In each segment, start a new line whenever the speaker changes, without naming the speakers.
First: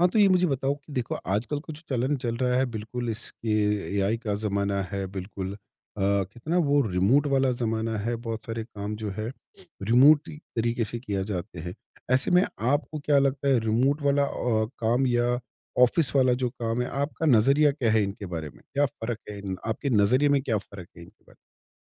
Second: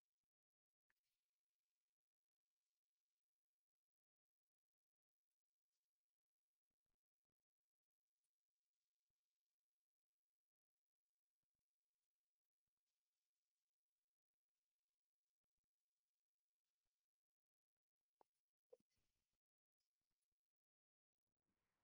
हाँ, तो ये मुझे बताओ कि देखो आजकल का जो चलन चल रहा है बिल्कुल इसके एआई का ज़माना है बिल्कुल कितना वो रिमोट वाला ज़माना है, बहुत सारे काम जो है रिमोट तरीके से किया जाते हैं। ऐसे में आपको क्या लगता है रिमोट वाला काम या ऑफ़िस वाला जो काम है, आपका नज़रिया क्या है इनके बारे में? क्या फ़र्क है इनके बारे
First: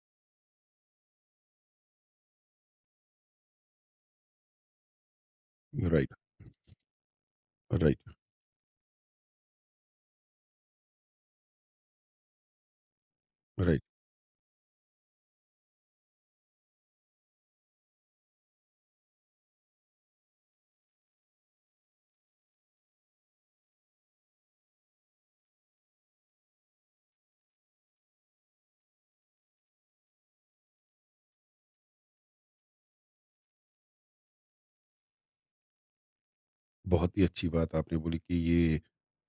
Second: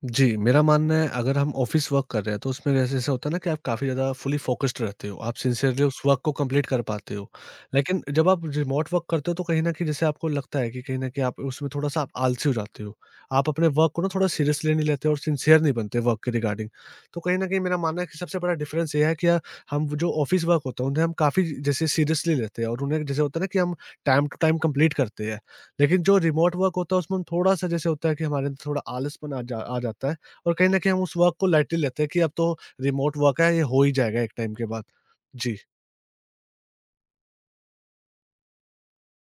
जी, मेरा मानना है अगर हम ऑफ़िस वर्क कर रहे हैं तो उसमें जैसे ऐसा होता है ना कि आप काफ़ी ज़्यादा फुली फ़ोकस्ड रहते हो, आप सिंसियरली
में?
उस
राइट,
वर्क को कंप्लीट कर पाते हो। लेकिन
राइट,
जब आप रिमोट वर्क करते हो तो कहीं न कहीं जैसे आपको लगता है कि कहीं न कहीं आप उसमें थोड़ा-सा आप आलसी हो जाते हो। आप अपने
राइट।
वर्क को ना थोड़ा सीरियसली नहीं लेते और सिंसियर नहीं बनते वर्क के रिगार्डिंग। तो कहीं न कहीं मेरा मानना है कि सबसे बड़ा डिफ़रेंस ये है कि हम जो ऑफ़िस वर्क होता है उन्हें हम काफ़ी जैसे सीरियसली लेते हैं और उन्हें जैसे होता है ना कि हम टाइम टू टाइम कंप्लीट करते हैं। लेकिन जो रिमोट वर्क होता है उसमें थोड़ा सा जैसे होता है कि हमारे अंदर थोड़ा आलसपन आ जाता है और कहीं न कहीं हम उस वर्क को लाइटली लेते हैं कि अब तो रिमोट वर्क है ये हो ही जाएगा एक टाइम के बाद। जी।
बहुत ही अच्छी बात आपने बोली कि ये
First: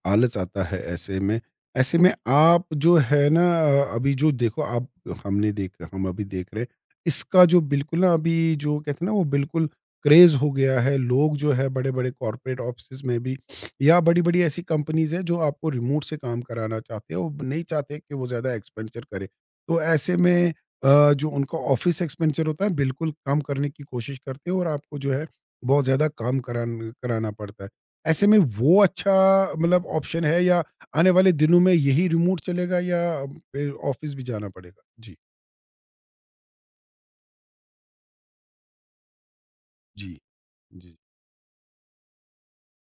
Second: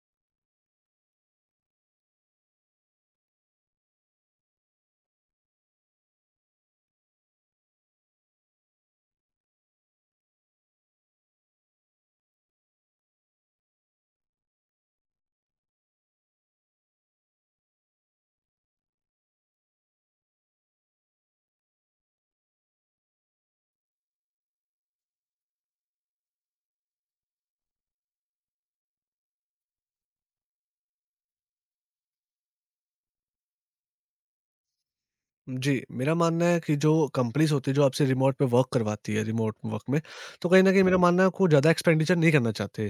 आलस आता है ऐसे में। ऐसे में आप जो है ना अभी जो देखो आप हमने देखा हम अभी देख रहे हैं, इसका जो बिल्कुल ना अभी जो कहते हैं ना वो बिल्कुल क्रेज़ हो गया है। लोग जो है बड़े-बड़े कॉर्पोरेट ऑफ़िसेज़ में भी या बड़ी-बड़ी ऐसी कंपनीज़ हैं जो आपको रिमोट से काम कराना चाहते हैं, वो नहीं चाहते कि वो ज़्यादा एक्सपेंडिचर करें। तो ऐसे में जो उनका ऑफ़िस एक्सपेंडिचर होता है बिल्कुल कम करने की कोशिश करते हैं और आपको जो है बहुत ज़्यादा काम करान कराना पड़ता है। ऐसे में वो अच्छा मतलब ऑप्शन है या आने वाले दिनों में यही रिमोट चलेगा या फिर ऑफिस भी जाना पड़ेगा? जी।
जी, मेरा मानना है कि जो कंपनीज़ होती है, जो आपसे रिमोट पे वर्क करवाती है, रिमोट वर्क में,
जी,
तो कहीं न कहीं
जी।
मेरा मानना है आपको ज़्यादा एक्सपेंडिचर नहीं करना चाहते।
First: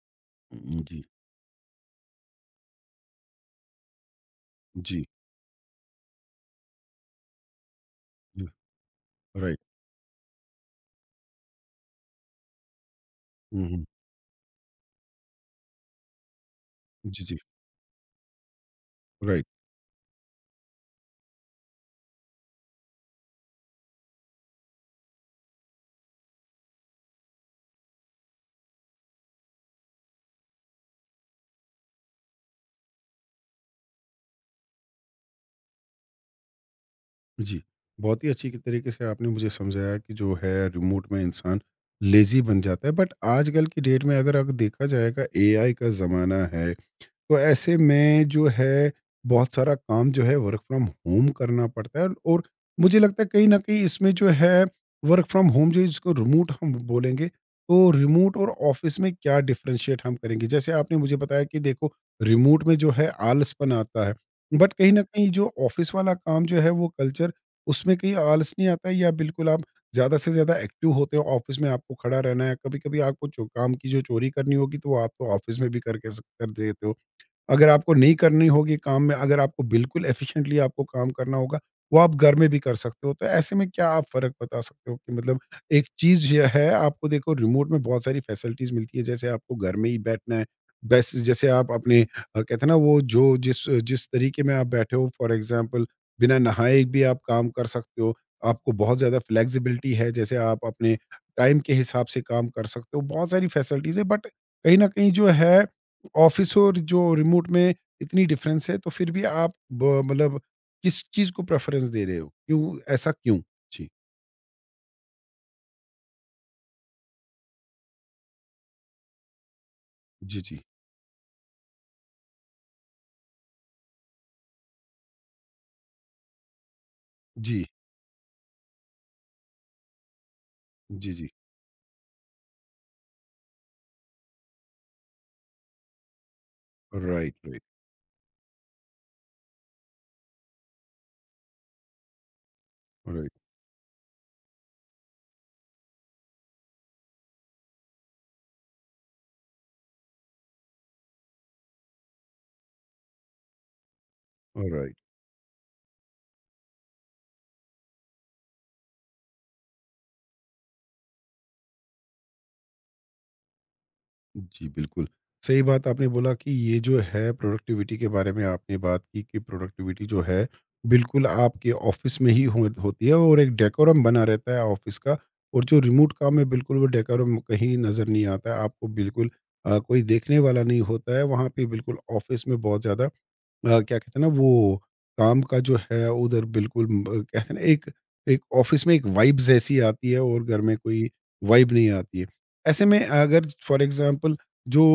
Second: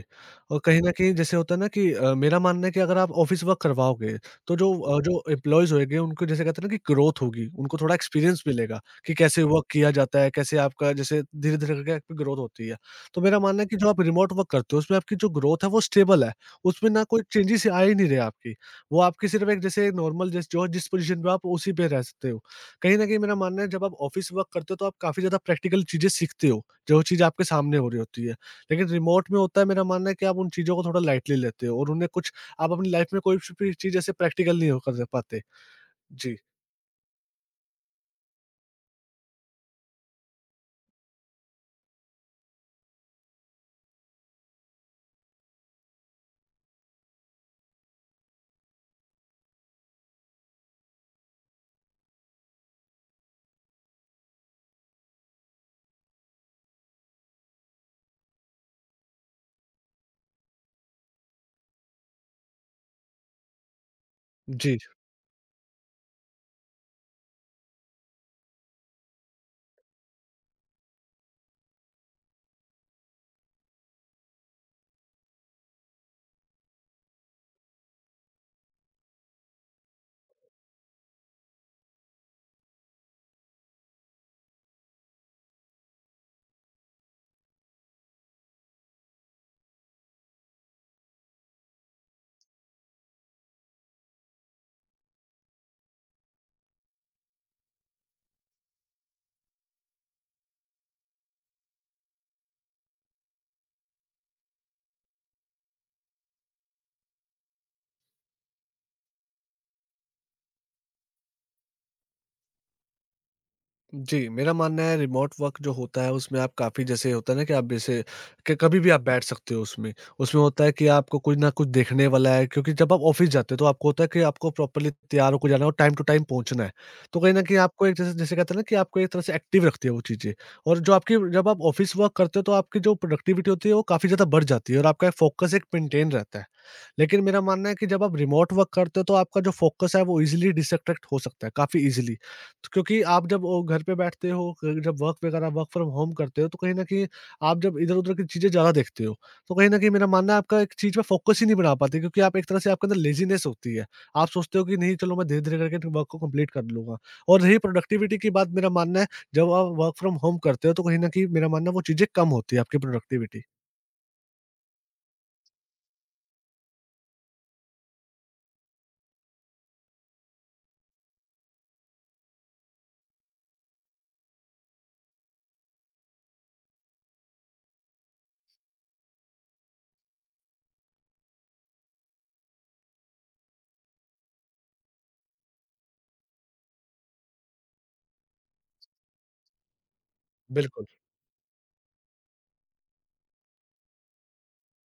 और कहीं न
जी,
कहीं जैसे होता है ना कि मेरा मानना है कि अगर आप ऑफ़िस वर्क करवाओगे, तो जो अ,
जी,
जो एम्प्लॉइज़ होएँगे, उनको जैसे कहते हैं ना कि ग्रोथ होगी, उनको थोड़ा एक्सपीरियंस
जी,
मिलेगा कि कैसे
राइट।
वर्क किया जाता है, कैसे आपका जैसे धीरे-धीरे करके आपकी ग्रोथ होती है। तो मेरा मानना
हुँ,
है कि
हुँ।
जो आप रिमोट वर्क करते हो, उसमें आपकी जो ग्रोथ है, वो स्टेबल है। उसमें ना कोई
जी, जी,
चेंजेज़ आ ही नहीं रहे आपकी। वो आपकी
राइट।
सिर्फ़ एक जैसे नॉर्मल जैसे जो जिस पोज़ीशन पे हो, आप उसी पे रह सकते हो। कहीं न कहीं मेरा मानना है जब आप ऑफ़िस वर्क करते हो तो आप काफ़ी ज़्यादा प्रैक्टिकल चीज़ें सीखते हो, जो चीज़ आपके सामने हो रही होती है। लेकिन रिमोट में होता है मेरा मानना है कि आप उन चीज़ों को थोड़ा लाइटली लेते हो और उन्हें कुछ आप अपनी लाइफ़ में कोई च भी चीज़ ऐसे प्रैक्टिकल नहीं हो कर पाते। जी।
जी, बहुत ही अच्छी के तरीके से आपने मुझे समझाया कि जो है रिमोट में इंसान लेज़ी बन जाता है बट आजकल की डेट में अगर अग देखा जाएगा एआई का ज़माना है। तो ऐसे में जो है बहुत सारा काम जो है वर्क फ्रॉम होम करना पड़ता है और मुझे लगता है कहीं न कहीं इसमें जो है वर्क फ्रॉम होम जो इसको रिमोट हम बोलेंगे, तो रिमोट और ऑफ़िस में क्या डिफ़रेंशिएट हम करेंगे? जैसे आपने मुझे बताया कि देखो रिमोट में जो है आलसपन आता है, बट
जी।
कहीं न कहीं जो ऑफ़िस वाला काम जो है वो कल्चर उसमें कहीं आलस नहीं आता है या बिल्कुल आप ज़्यादा से ज़्यादा एक्टिव होते हो ऑफ़िस में आपको खड़ा रहना है, कभी-कभी आपको जो काम की जो चोरी करनी होगी तो वो आप तो ऑफ़िस में भी करके स कर देते हो। अगर आपको नहीं करनी होगी काम में अगर आपको बिल्कुल एफिशिएंटली आपको काम करना होगा, वो आप घर में भी कर सकते हो। तो ऐसे में क्या आप फ़र्क बता सकते हो कि मतलब एक चीज़ ये है आपको देखो रिमोट में बहुत सारी फैसिलिटीज़ मिलती है, जैसे आपको घर में ही बैठना है। बस जैसे आप अपने कहते हैं ना वो जो जिस जिस तरीके में आप बैठे हो फॉर एग्ज़ाम्पल बिना नहाए भी आप काम कर सकते हो। आपको बहुत ज़्यादा फ्लेक्सिबिलिटी है, जैसे आप अपने टाइम के हिसाब से काम कर सकते हो। बहुत सारी फैसिलिटीज़ है बट कहीं न कहीं जो है ऑफिस और जो रिमोट में इतनी डिफरेंस है तो फिर भी आप मतलब किस चीज को प्रेफरेंस दे रहे हो क्यों ऐसा क्यों जी
जी, मेरा मानना है रिमोट वर्क जो होता है उसमें आप काफ़ी जैसे होता है ना कि आप जैसे कि कभी भी आप बैठ सकते हो उसमें।
जी
उसमें
जी
होता है कि आपको कुछ ना कुछ देखने वाला है क्योंकि जब आप ऑफ़िस जाते हो तो आपको होता है कि आपको प्रॉपर्ली तैयार होके जाना है और टाइम टू टाइम पहुँचना है। तो कहीं न कहीं
जी
आपको एक जैसे जैसे कहते हैं ना कि आपको एक तरह से एक्टिव रखती है वो चीज़ें। और जो
जी
आपकी
जी
जब आप ऑफ़िस वर्क करते हो तो आपकी जो प्रोडक्टिविटी होती है वो काफ़ी ज़्यादा बढ़ जाती है और आपका फ़ोकस एक मेंटेन रहता है। लेकिन
राइट
मेरा
राइट
मानना है कि जब आप रिमोट वर्क करते हो तो आपका जो फोकस है वो इजीली डिस्ट्रैक्ट हो सकता है काफी इजीली, क्योंकि आप
राइट
जब वो घर पे बैठते हो जब वर्क फ्रॉम होम करते हो तो कहीं ना कहीं आप जब इधर उधर की चीजें ज्यादा देखते हो, तो कहीं ना कहीं मेरा मानना है आपका एक चीज पे फोकस ही नहीं बना पाते, क्योंकि आप एक तरह से आपके अंदर लेजीनेस होती है। आप सोचते हो कि
राइट
नहीं, चलो मैं धीरे धीरे करके वर्क को कंप्लीट कर लूंगा। और रही प्रोडक्टिविटी की बात, मेरा मानना है जब आप वर्क फ्रॉम होम करते हो तो कहीं ना कहीं मेरा मानना है वो चीजें कम होती है आपकी प्रोडक्टिविटी।
जी, बिल्कुल। सही बात आपने बोला कि ये जो है प्रोडक्टिविटी के बारे में आपने बात की कि प्रोडक्टिविटी जो है बिल्कुल आपके ऑफ़िस में ही हो होती है और एक डेकोरम बना रहता है ऑफ़िस का और जो रिमोट काम है बिल्कुल वो डेकोरम कहीं नज़र नहीं आता है। आपको बिल्कुल कोई देखने वाला नहीं होता है। वहाँ पे बिल्कुल ऑफ़िस में बहुत ज़्यादा क्या कहते हैं ना वो काम का जो है उधर बिल्कुल म कहते हैं ना एक एक ऑफ़िस में एक वाइब्स ऐसी आती है और घर में
बिल्कुल।
कोई वाइब नहीं आती है। ऐसे में अगर फ़ॉर एग्ज़ाम्पल जो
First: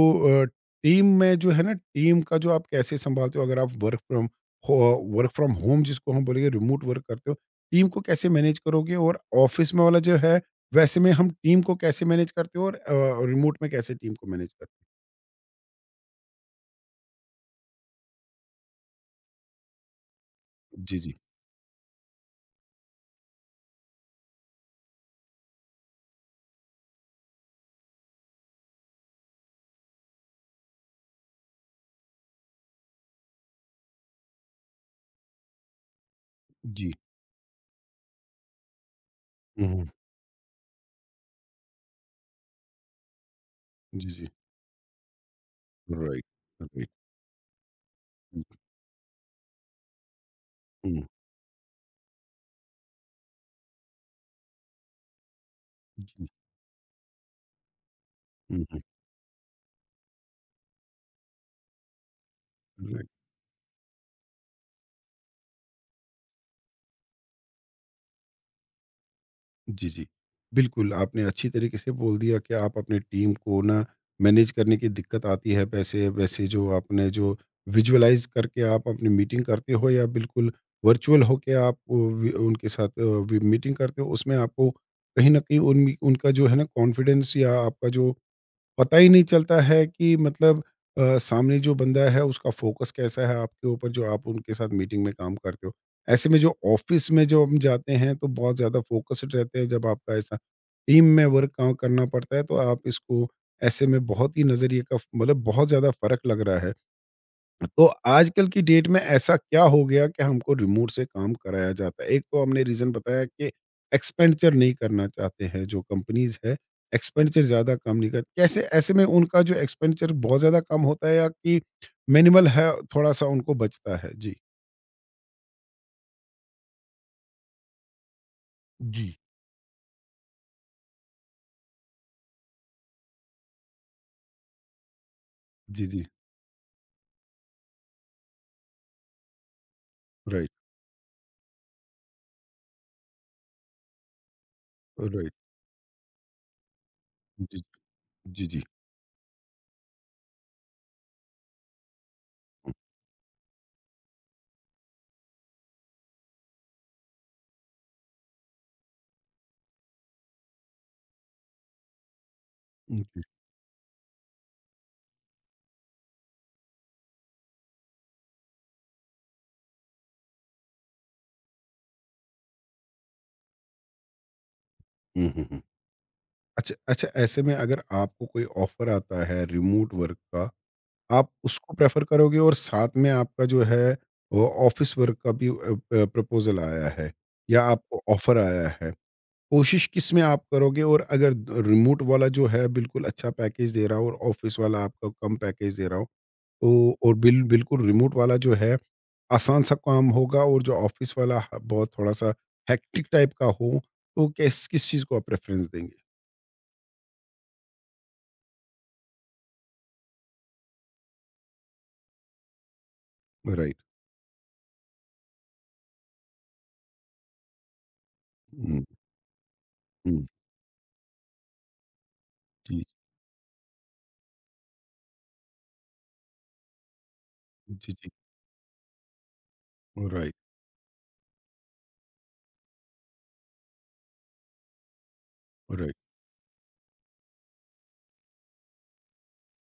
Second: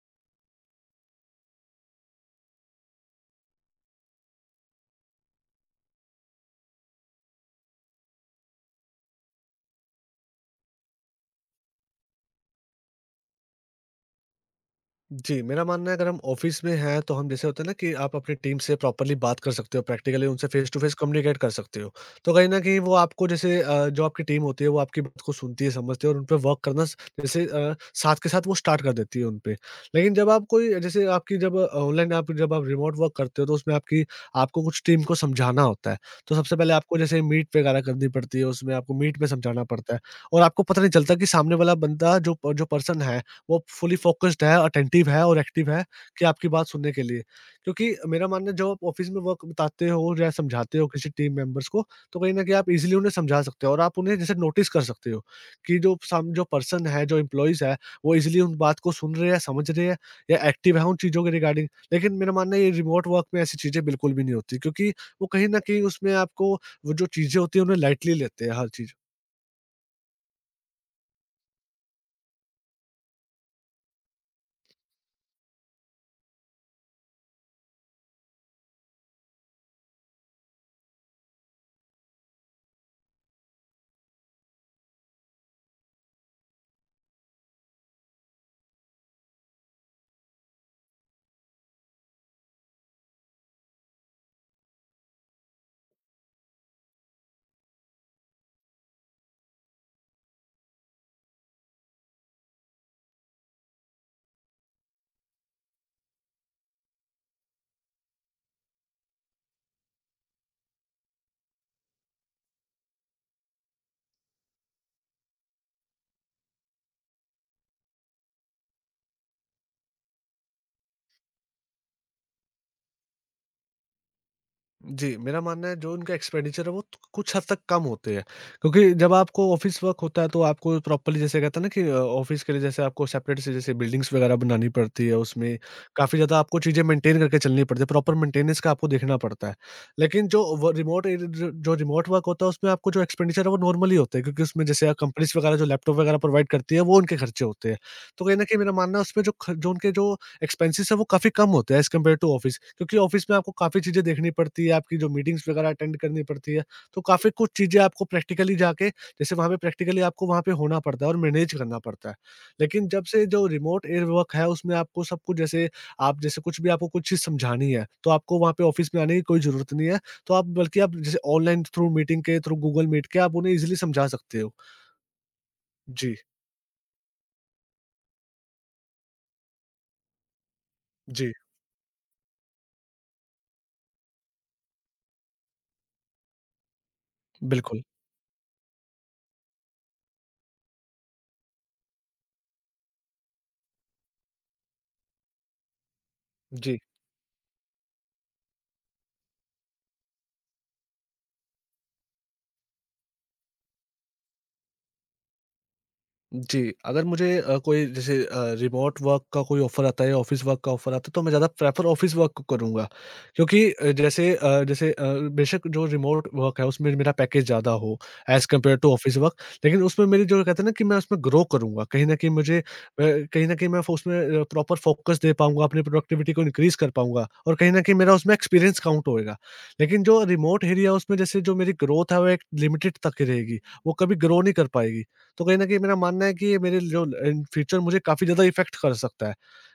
अ, टीम में जो है ना टीम का जो आप कैसे सँभालते हो अगर आप हो वर्क फ्रॉम होम जिसको हम बोलेंगे रिमोट वर्क करते हो, टीम को कैसे मैनेज करोगे? और ऑफ़िस में वाला जो है वैसे में हम टीम को कैसे मैनेज करते हो और रिमोट में कैसे टीम को मैनेज करते हो?
जी, मेरा मानना है अगर हम ऑफ़िस में हैं तो हम जैसे होता है ना कि आप अपनी टीम से प्रॉपर्ली बात कर सकते हो, प्रैक्टिकली उनसे face to face
ji, ji.
Communicate कर सकते हो। तो कहीं न कहीं वो आपको जैसे जो आपकी टीम होती है वो आपकी बात को सुनती है, समझती है और उन पे वर्क करना स जैसे साथ के साथ वो स्टार्ट कर देती है उन पे। लेकिन जब आप कोई जैसे आपकी जब ऑनलाइन आप जब आप रिमोट वर्क करते हो तो उसमें आपकी आपको कुछ टीम को समझाना होता है। तो सबसे पहले
जी।
आपको जैसे मीट वगैरह करनी पड़ती है, उसमें आपको मीट में समझाना
हुँ, हुँ।
पड़ता है। और आपको पता नहीं चलता कि सामने वाला बंदा जो पर्सन है वो फुली
जी, जी।
फ़ोकस्ड है, अटेंटिव है और एक्टिव है
राइट,
कि आपकी बात सुनने
राइट।
के लिए। क्योंकि मेरा
हुँ,
मानना है जब आप ऑफ़िस में वर्क बताते हो या समझाते हो
हुँ,
किसी टीम मेंबर्स को, तो कहीं न कहीं आप ईज़िली उन्हें समझा सकते हो और आप उन्हें जैसे नोटिस कर सकते हो कि
जी,
जो पर्सन है, जो एम्प्लॉइज़ है, वो ईज़िली उन
हुँ, हुँ,
बात को सुन रहे हैं, समझ रहे हैं या एक्टिव है उन चीज़ों के रिगार्डिंग। लेकिन मेरा मानना है ये रिमोट
राइट।
वर्क में ऐसी चीज़ें बिल्कुल भी नहीं होती, क्योंकि वो कहीं न कहीं उसमें आपको वो जो चीज़ें होती हैं उन्हें लाइटली लेते हैं हर चीज़।
जी, जी। बिल्कुल, आपने अच्छी तरीके से बोल दिया कि आप अपनी टीम को ना मैनेज करने की दिक्कत आती है, पैसे वैसे जो आपने जो विज़ुअलाइज़ करके आप अपनी मीटिंग करते हो या बिल्कुल वर्चुअल होके आप उ वी उनके साथ वी मीटिंग करते हो, उसमें आपको कहीं न कहीं उन उनका जो है ना कॉन्फिडेंस या आपका जो पता ही नहीं चलता है कि मतलब सामने जो बंदा है उसका फोकस कैसा है आपके ऊपर जो आप उनके साथ मीटिंग में काम करते हो। ऐसे में जो ऑफ़िस में जो हम जाते हैं तो बहुत ज़्यादा फ़ोकस्ड रहते हैं जब आपका ऐसा टीम में वर्क काम करना पड़ता है तो आप इसको ऐसे में बहुत ही नज़रिए का मतलब बहुत ज़्यादा फ़र्क लग रहा है। तो आजकल की डेट में ऐसा क्या हो गया कि हमको रिमोट से काम कराया जाता है? एक तो हमने रीज़न बताया कि एक्सपेंडिचर नहीं करना चाहते हैं, जो कंपनीज़ है, एक्सपेंडिचर ज़्यादा कम नहीं कर कैसे ऐसे में उनका जो एक्सपेंडिचर बहुत ज़्यादा कम होता है या कि मिनिमल है, थोड़ा-सा उनको बचता है? जी।
जी, मेरा मानना है जो उनका एक्सपेंडिचर है वो त कुछ हद तक कम होते हैं। क्योंकि
जी।
जब आपको ऑफ़िस वर्क होता है तो आपको प्रॉपर्ली जैसे कहते हैं ना कि ऑफ़िस के लिए जैसे आपको सेपरेट से जैसे बिल्डिंग्स वगैरह बनानी पड़ती है, उसमें
जी, जी।
काफ़ी ज़्यादा आपको चीज़ें मेंटेन करके चलनी पड़ती है, प्रॉपर मेंटेनेंस का आपको देखना पड़ता है। लेकिन जो
राइट,
व रिमोट ए ज जो रिमोट वर्क होता है उसमें आपको जो एक्सपेंडिचर है वो नॉर्मली होते हैं, क्योंकि उसमें जैसे
राइट।
कंपनीज़ वगैरह जो लैपटॉप वगैरह प्रोवाइड करती है वो उनके खर्चे
जी,
होते हैं। तो कहीं न
जी,
कहीं
जी।
मेरा मानना है उसमें जो ख जो उनके जो एक्सपेंसेस है वो काफ़ी कम होते हैं एज़ कम्पेयर टू ऑफ़िस, क्योंकि ऑफ़िस में आपको काफ़ी चीज़ें देखनी पड़ती है, आपकी जो मीटिंग्स वगैरह अटेंड करनी पड़ती है, तो काफ़ी कुछ चीज़ें आपको प्रैक्टिकली जाके जैसे वहाँ पे प्रैक्टिकली आपको वहाँ पे होना पड़ता है और मैनेज करना पड़ता है। लेकिन जब से जो रिमोट ए वर्क है उसमें आपको सब कुछ जैसे आप जैसे कुछ भी आपको कुछ चीज़ समझानी है, तो आपको वहाँ पे ऑफ़िस में आने की कोई ज़रूरत नहीं है, तो आप बल्कि आप जैसे ऑनलाइन थ्रू मीटिंग के थ्रू गूगल मीट के आप उन्हें ईज़िली समझा सकते हो।
हुँ, हुँ, हुँ।
जी,
अच्छा अच्छा, ऐसे में अगर आपको कोई ऑफ़र आता है रिमोट वर्क का आप
जी,
उसको प्रेफ़र करोगे और साथ में आपका जो है वो ऑफ़िस वर्क का भी प प्रपोज़ल आया है या
बिल्कुल।
आपको ऑफ़र आया है। कोशिश किस में आप करोगे और अगर द रिमोट वाला जो है बिल्कुल अच्छा पैकेज दे रहा हो और ऑफ़िस वाला आपको कम पैकेज दे रहा हो,
जी।
तो और बिल्कुल रिमोट वाला जो है आसान सा काम होगा और जो ऑफ़िस वाला ह बहुत थोड़ा-सा हेक्टिक टाइप का हो, तो कैस किस चीज़ को आप प्रेफ़रेंस देंगे?
जी, अगर मुझे कोई जैसे रिमोट वर्क का कोई ऑफ़र आता है या ऑफ़िस वर्क का ऑफ़र आता है, तो मैं ज़्यादा प्रेफ़र ऑफ़िस वर्क को करूँगा। क्योंकि
राइट।
बेशक जो रिमोट वर्क है, उसमें मेरा पैकेज ज़्यादा हो as compare
hmm,
to office work, लेकिन उसमें
हुँ।
मेरी जो कहते हैं ना कि मैं उसमें ग्रो करूँगा।
जी,
कहीं न कहीं मैं फ़ो उसमें प्रॉपर फ़ोकस दे पाऊँगा, अपनी प्रोडक्टिविटी को इनक्रीज़ कर पाऊँगा और कहीं न
जी,
कहीं
जी।
मेरा उसमें एक्सपीरियंस काउंट होएगा। लेकिन जो
राइट,
रिमोट एरिया है, उसमें जैसे जो मेरी ग्रोथ है, वो एक लिमिटेड तक ही रहेगी, वो कभी ग्रो नहीं कर पाएगी। तो कहीं न कहीं
राइट।
मेरा मानना है कि ये मेरे जो इन फ्यूचर मुझे काफ़ी ज़्यादा इफ़ेक्ट कर सकता है।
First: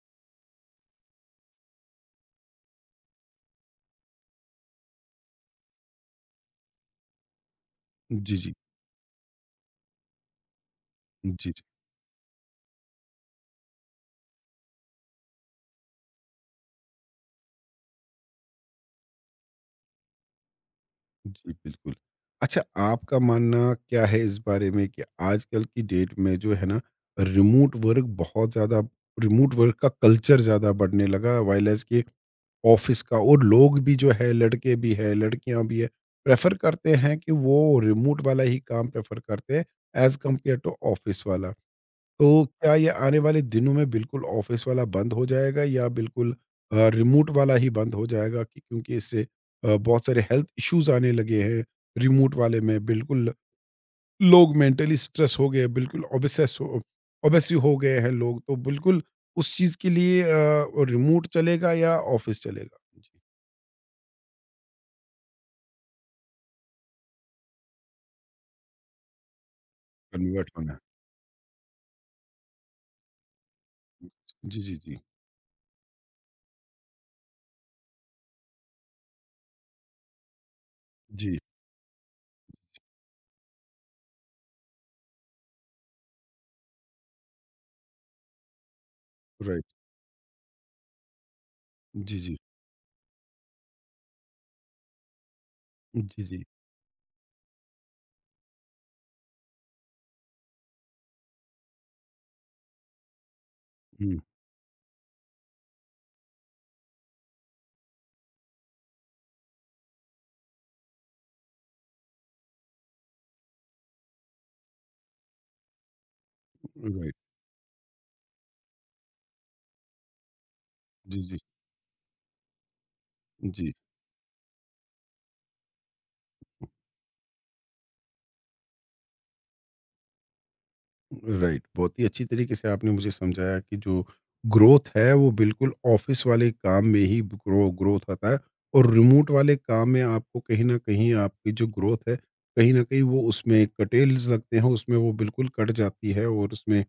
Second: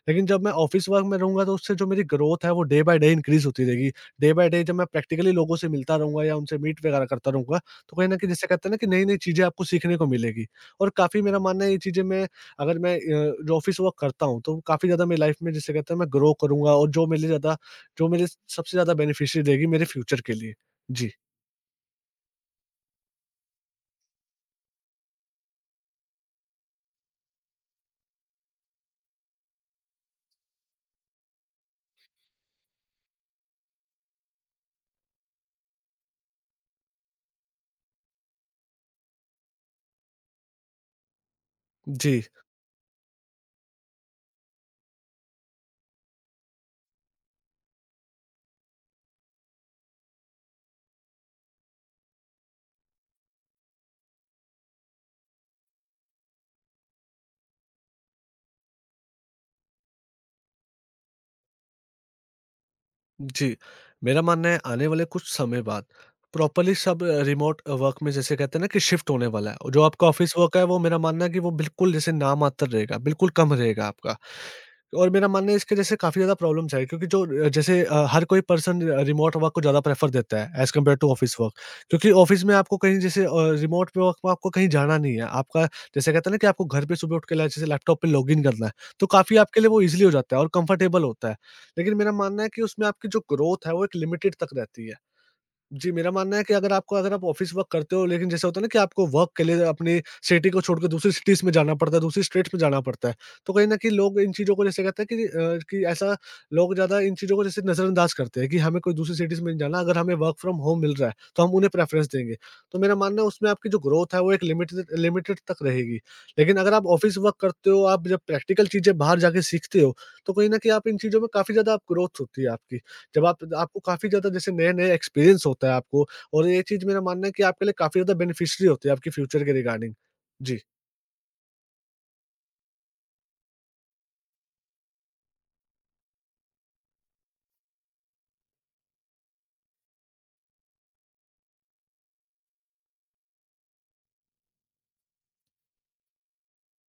लेकिन जब मैं ऑफ़िस वर्क में रहूँगा तो उससे जो मेरी ग्रोथ है वो डे बाय डे इनक्रीज़ होती रहेगी। डे बाय डे जब मैं प्रैक्टिकली लोगों से मिलता रहूँगा या उनसे मीट वगैरह करता रहूँगा, तो कहीं न कहीं
जी,
जैसे
जी।
कहते हैं ना कि नई-नई चीज़ें आपको सीखने को मिलेगी। और काफ़ी मेरा
जी, जी।
मानना है ये चीज़ें मैं, अगर जो ऑफ़िस वर्क करता हूँ तो काफ़ी ज़्यादा मेरी लाइफ़ में जिसे कहते हैं मैं ग्रो करूँगा और जो मेरे सबसे ज़्यादा बेनिफिशियल रहेगी मेरे फ्यूचर के लिए। जी।
जी, बिल्कुल। अच्छा, आपका मानना क्या है इस बारे में कि आजकल की डेट में जो है ना, रिमोट वर्क बहुत ज़्यादा रिमोट वर्क का कल्चर ज़्यादा बढ़ने लगा व्हिलेज कि ऑफ़िस का और लोग भी जो है, लड़के भी हैं, लड़कियाँ भी हैं, प्रेफ़र करते हैं कि वो रिमोट वाला ही काम प्रेफ़र करते हैं, एज़ कम्पेयर टू ऑफ़िस वाला।
जी,
तो क्या ये आने वाले दिनों में बिल्कुल ऑफिस वाला बंद हो जाएगा या बिल्कुल रिमोट वाला ही बंद हो जाएगा कि क्योंकि इससे बहुत सारे हेल्थ इश्यूज आने लगे हैं रिमोट वाले में बिल्कुल लोग मेंटली स्ट्रेस हो गए बिल्कुल ऑब्सेसिव हो गए हैं लोग तो बिल्कुल उस चीज के लिए रिमोट चलेगा या ऑफिस चलेगा जी
जी, मेरा मानना है आने वाले कुछ समय बाद प्रॉपर्ली सब अ, रिमोट वर्क में जैसे कहते हैं ना कि शिफ्ट होने वाला है। और जो आपका ऑफिस
कन्वर्ट
वर्क है
होना है।
वो मेरा मानना है कि वो बिल्कुल जैसे नामात्र रहेगा, बिल्कुल कम रहेगा आपका।
जी जी जी
और मेरा मानना है इसके जैसे काफ़ी ज़्यादा प्रॉब्लम्स है क्योंकि जो अ, जैसे अ, हर कोई पर्सन अ, रिमोट वर्क को ज़्यादा प्रेफ़र देता है एज़ कम्पेयर टू ऑफ़िस
जी
वर्क क्योंकि ऑफ़िस में आपको कहीं जैसे अ, रिमोट पे वर्क में आपको कहीं जाना नहीं है। आपका जैसे कहते हैं ना कि आपको घर पे सुबह उठ के ला जैसे लैपटॉप पे लॉगिन करना है, तो काफ़ी आपके
राइट
लिए वो ईज़िली हो जाता है और कम्फ़र्टेबल होता है। लेकिन मेरा
जी जी
मानना है कि उसमें आपकी जो ग्रोथ है वो एक लिमिटेड तक रहती है। जी, मेरा
जी
मानना
जी
है कि अगर आपको अगर आप ऑफ़िस वर्क करते हो, लेकिन जैसे होता है ना कि आपको वर्क के लिए अपनी सिटी को छोड़कर दूसरी सिटीज़ में जाना पड़ता है, दूसरी स्टेट्स में जाना पड़ता है। तो कहीं न कहीं
हम्म,
लोग इन चीज़ों को जैसे कहते हैं कि अ, कि ऐसा लोग ज़्यादा इन चीज़ों को जैसे नज़रअंदाज करते हैं कि हमें कोई दूसरी सिटीज़ में नहीं जाना, अगर हमें वर्क फ्रॉम होम मिल रहा है, तो हम उन्हें प्रेफ़रेंस देंगे। तो मेरा मानना है उसमें आपकी जो ग्रोथ है वो एक लिमिटेड लिमिटेड तक रहेगी। लेकिन अगर आप
राइट
ऑफ़िस वर्क करते हो, आप जब प्रैक्टिकल चीज़ें बाहर जाके सीखते हो, तो कहीं न कहीं आप इन
जी
चीज़ों में
जी
काफ़ी ज़्यादा आप ग्रोथ होती है आपकी। जब आप
जी
आपको काफ़ी ज़्यादा जैसे नए-नए एक्सपीरियंस होता है आपको और ये चीज़ मेरा मानना है कि आपके लिए काफ़ी ज़्यादा बेनिफिशियरी होती है आपके फ्यूचर के रिगार्डिंग। जी।
राइट बहुत ही अच्छी तरीके से आपने मुझे समझाया कि जो ग्रोथ है वो बिल्कुल ऑफिस वाले काम में ही ग्रोथ आता है और रिमोट वाले काम में आपको कहीं ना कहीं आपकी जो ग्रोथ है कहीं ना कहीं वो उसमें कटेल्स लगते हैं उसमें वो बिल्कुल कट जाती है और उसमें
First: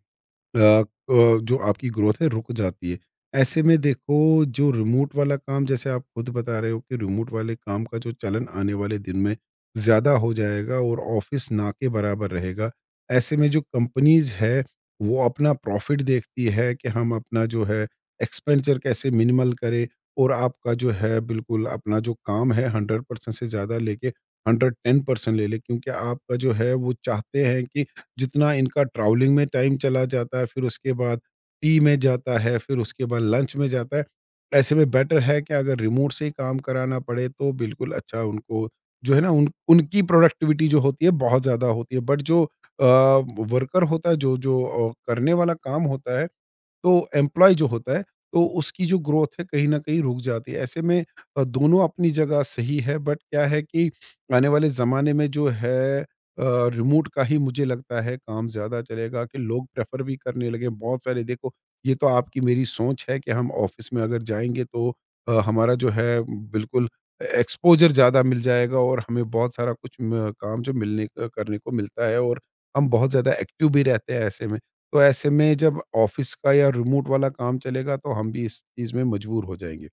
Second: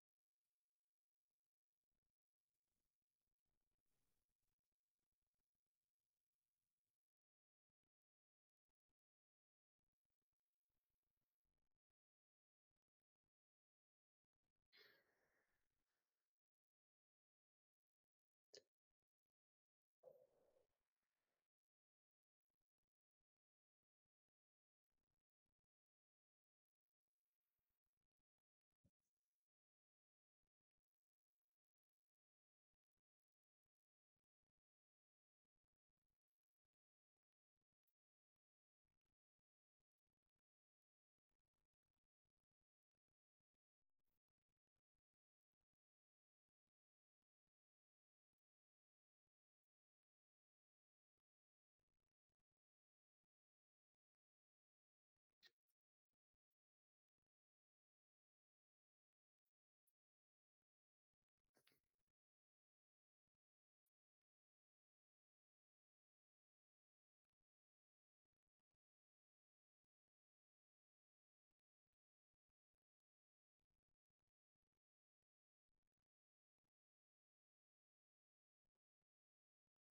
जो आपकी ग्रोथ है रुक जाती है। ऐसे में देखो जो रिमोट वाला काम जैसे आप खुद बता रहे हो कि रिमोट वाले काम का जो चलन आने वाले दिन में ज़्यादा हो जाएगा और ऑफ़िस ना के बराबर रहेगा। ऐसे में जो कंपनीज़ है वो अपना प्रॉफ़िट देखती है कि हम अपना जो है एक्सपेंडिचर कैसे मिनिमल करें और आपका जो है बिल्कुल अपना जो काम है 100% से ज़्यादा लेके 110% ले लें क्योंकि आपका जो है वो चाहते हैं कि जितना इनका ट्रैवलिंग में टाइम चला जाता है, फिर उसके बाद टी में जाता है, फिर उसके बाद लंच में जाता है। ऐसे में बेटर है कि अगर रिमोट से ही काम कराना पड़े तो बिल्कुल अच्छा उनको जो है ना उन उनकी प्रोडक्टिविटी जो होती है बहुत ज़्यादा होती है। बट जो अ, वर्कर होता है जो जो अ, करने वाला काम होता है तो एम्प्लॉय जो होता है, तो उसकी जो ग्रोथ है कहीं न कहीं रुक जाती है। ऐसे में दोनों अपनी जगह सही है बट क्या है कि आने वाले ज़माने में जो है रिमोट का ही मुझे लगता है काम ज़्यादा चलेगा कि लोग प्रेफ़र भी करने लगे। बहुत सारे देखो ये तो आपकी मेरी सोच है कि हम ऑफ़िस में अगर जाएँगे तो हमारा जो है बिल्कुल ए एक्सपोज़र ज़्यादा मिल जाएगा और हमें बहुत सारा कुछ म काम जो करने को मिलता है और हम बहुत ज़्यादा एक्टिव भी रहते हैं ऐसे में। तो ऐसे में जब ऑफिस का या रिमोट वाला काम चलेगा तो हम भी इस चीज़ में मजबूर हो जाएँगे।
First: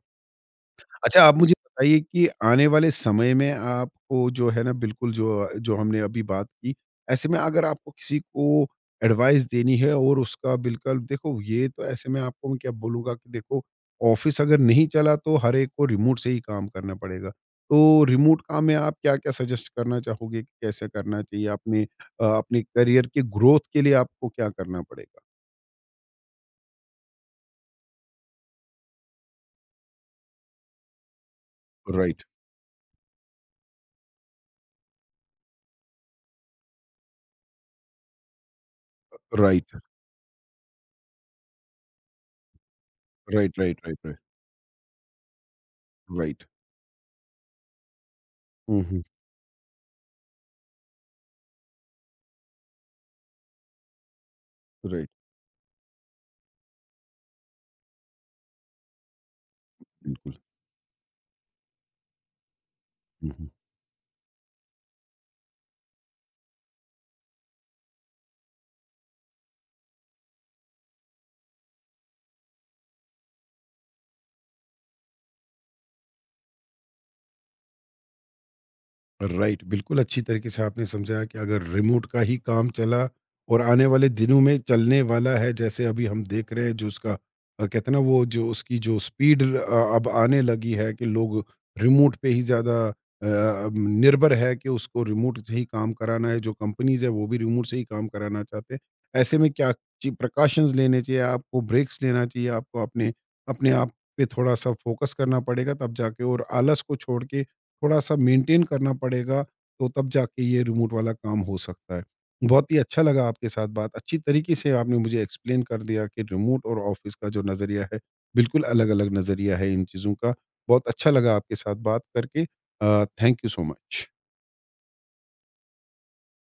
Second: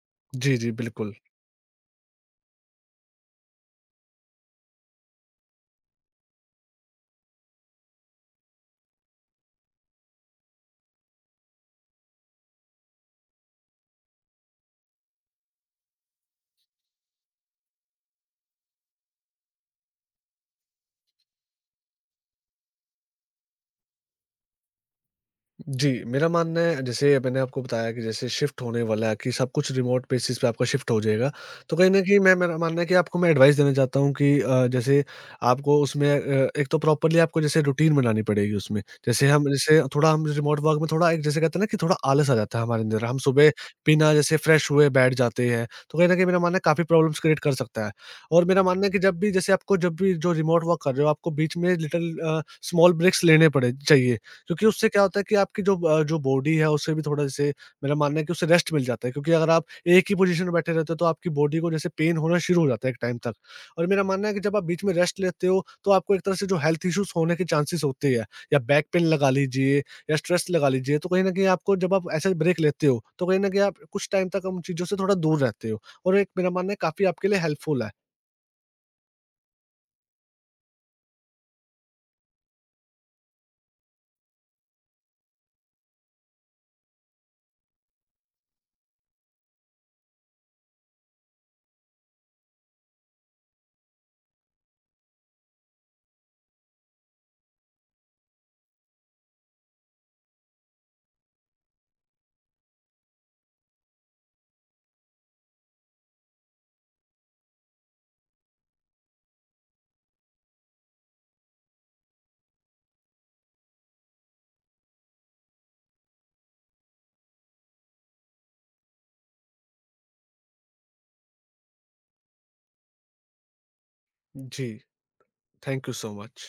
जी, जी, बिल्कुल।
अच्छा आप मुझे बताइए कि आने वाले समय में आपको जो है ना बिल्कुल जो जो हमने अभी बात की, ऐसे में अगर आपको किसी को एडवाइस देनी है और उसका बिल्कुल देखो ये तो ऐसे में आपको मैं क्या बोलूँगा कि देखो ऑफिस अगर नहीं चला तो हर एक को रिमोट से ही काम करना पड़ेगा। तो रिमोट काम में आप क्या-क्या सजेस्ट करना चाहोगे कि कैसे करना चाहिए? अपने अपने करियर के ग्रोथ के लिए आपको क्या करना पड़ेगा?
जी, मेरा मानना है जैसे मैंने आपको बताया कि जैसे शिफ्ट होने वाला है कि सब कुछ रिमोट बेसिस पे आपका शिफ्ट हो जाएगा। तो कहीं न कहीं
Right.
मैं मेरा मानना है कि आपको मैं एडवाइस देना चाहता हूँ कि जैसे आपको उसमें एक तो प्रॉपरली आपको जैसे रूटीन बनानी पड़ेगी उसमें। जैसे हम
Right.
जैसे थोड़ा हम रिमोट वर्क में थोड़ा एक जैसे कहते हैं ना कि थोड़ा आलस आ जाता है हमारे अंदर। हम सुबह
Right. Right. Right.
बिना
Right.
जैसे फ्रेश हुए बैठ जाते हैं। तो कहीं न कहीं मेरा
Right.
मानना है काफ़ी प्रॉब्लम्स क्रिएट कर सकता है। और मेरा
Uh
मानना है कि
huh.
जब भी जो रिमोट वर्क कर रहे हो आपको बीच में स्मॉल ब्रेक्स लेने पड़े चाहिए। क्योंकि उससे क्या
Right.
होता है कि आपकी जो बॉडी है उससे भी थोड़ा जैसे मेरा मानना है कि उससे रेस्ट मिल जाता है, क्योंकि अगर आप एक ही
In full.
पोजीशन में बैठे रहते हो तो आपकी बॉडी को जैसे पेन होना शुरू हो जाता है एक टाइम
Uh
तक।
huh.
और मेरा मानना है कि जब आप बीच में रेस्ट लेते हो तो आपको एक तरह से जो हेल्थ इश्यूज होने के चांसेस होते हैं, या बैक पेन लगा लीजिए या स्ट्रेस लगा लीजिए, तो कहीं ना कहीं आपको जब आप ऐसे ब्रेक लेते हो तो कहीं ना कहीं आप कुछ टाइम तक उन चीज़ों से थोड़ा दूर रहते हो और एक मेरा मानना है काफ़ी आपके लिए हेल्पफुल है।
राइट बिल्कुल अच्छी तरीके से आपने समझाया कि अगर रिमोट का ही काम चला और आने वाले दिनों में चलने वाला है जैसे अभी हम देख रहे हैं जो उसका कहते हैं ना वो जो उसकी जो स्पीड अब आने लगी है कि लोग रिमोट पे ही ज़्यादा निर्भर है कि उसको रिमोट से ही काम कराना है जो कंपनीज है वो भी रिमोट से ही काम कराना चाहते हैं ऐसे में क्या प्रिकॉशंस लेने चाहिए आपको ब्रेक्स लेना चाहिए आपको अपने अपने आप पे थोड़ा सा फोकस करना पड़ेगा तब जाके और आलस को छोड़ के थोड़ा-सा मेंटेन करना पड़ेगा, तो तब जाके ये रिमोट वाला काम हो सकता है। बहुत ही अच्छा लगा आपके साथ बात, अच्छी तरीके से आपने मुझे एक्सप्लेन कर दिया कि रिमोट और ऑफ़िस का जो नज़रिया है, बिल्कुल अलग-अलग नज़रिया है इन चीज़ों का। बहुत अच्छा लगा आपके साथ बात करके थैंक यू सो मच।
जी। Thank you so much.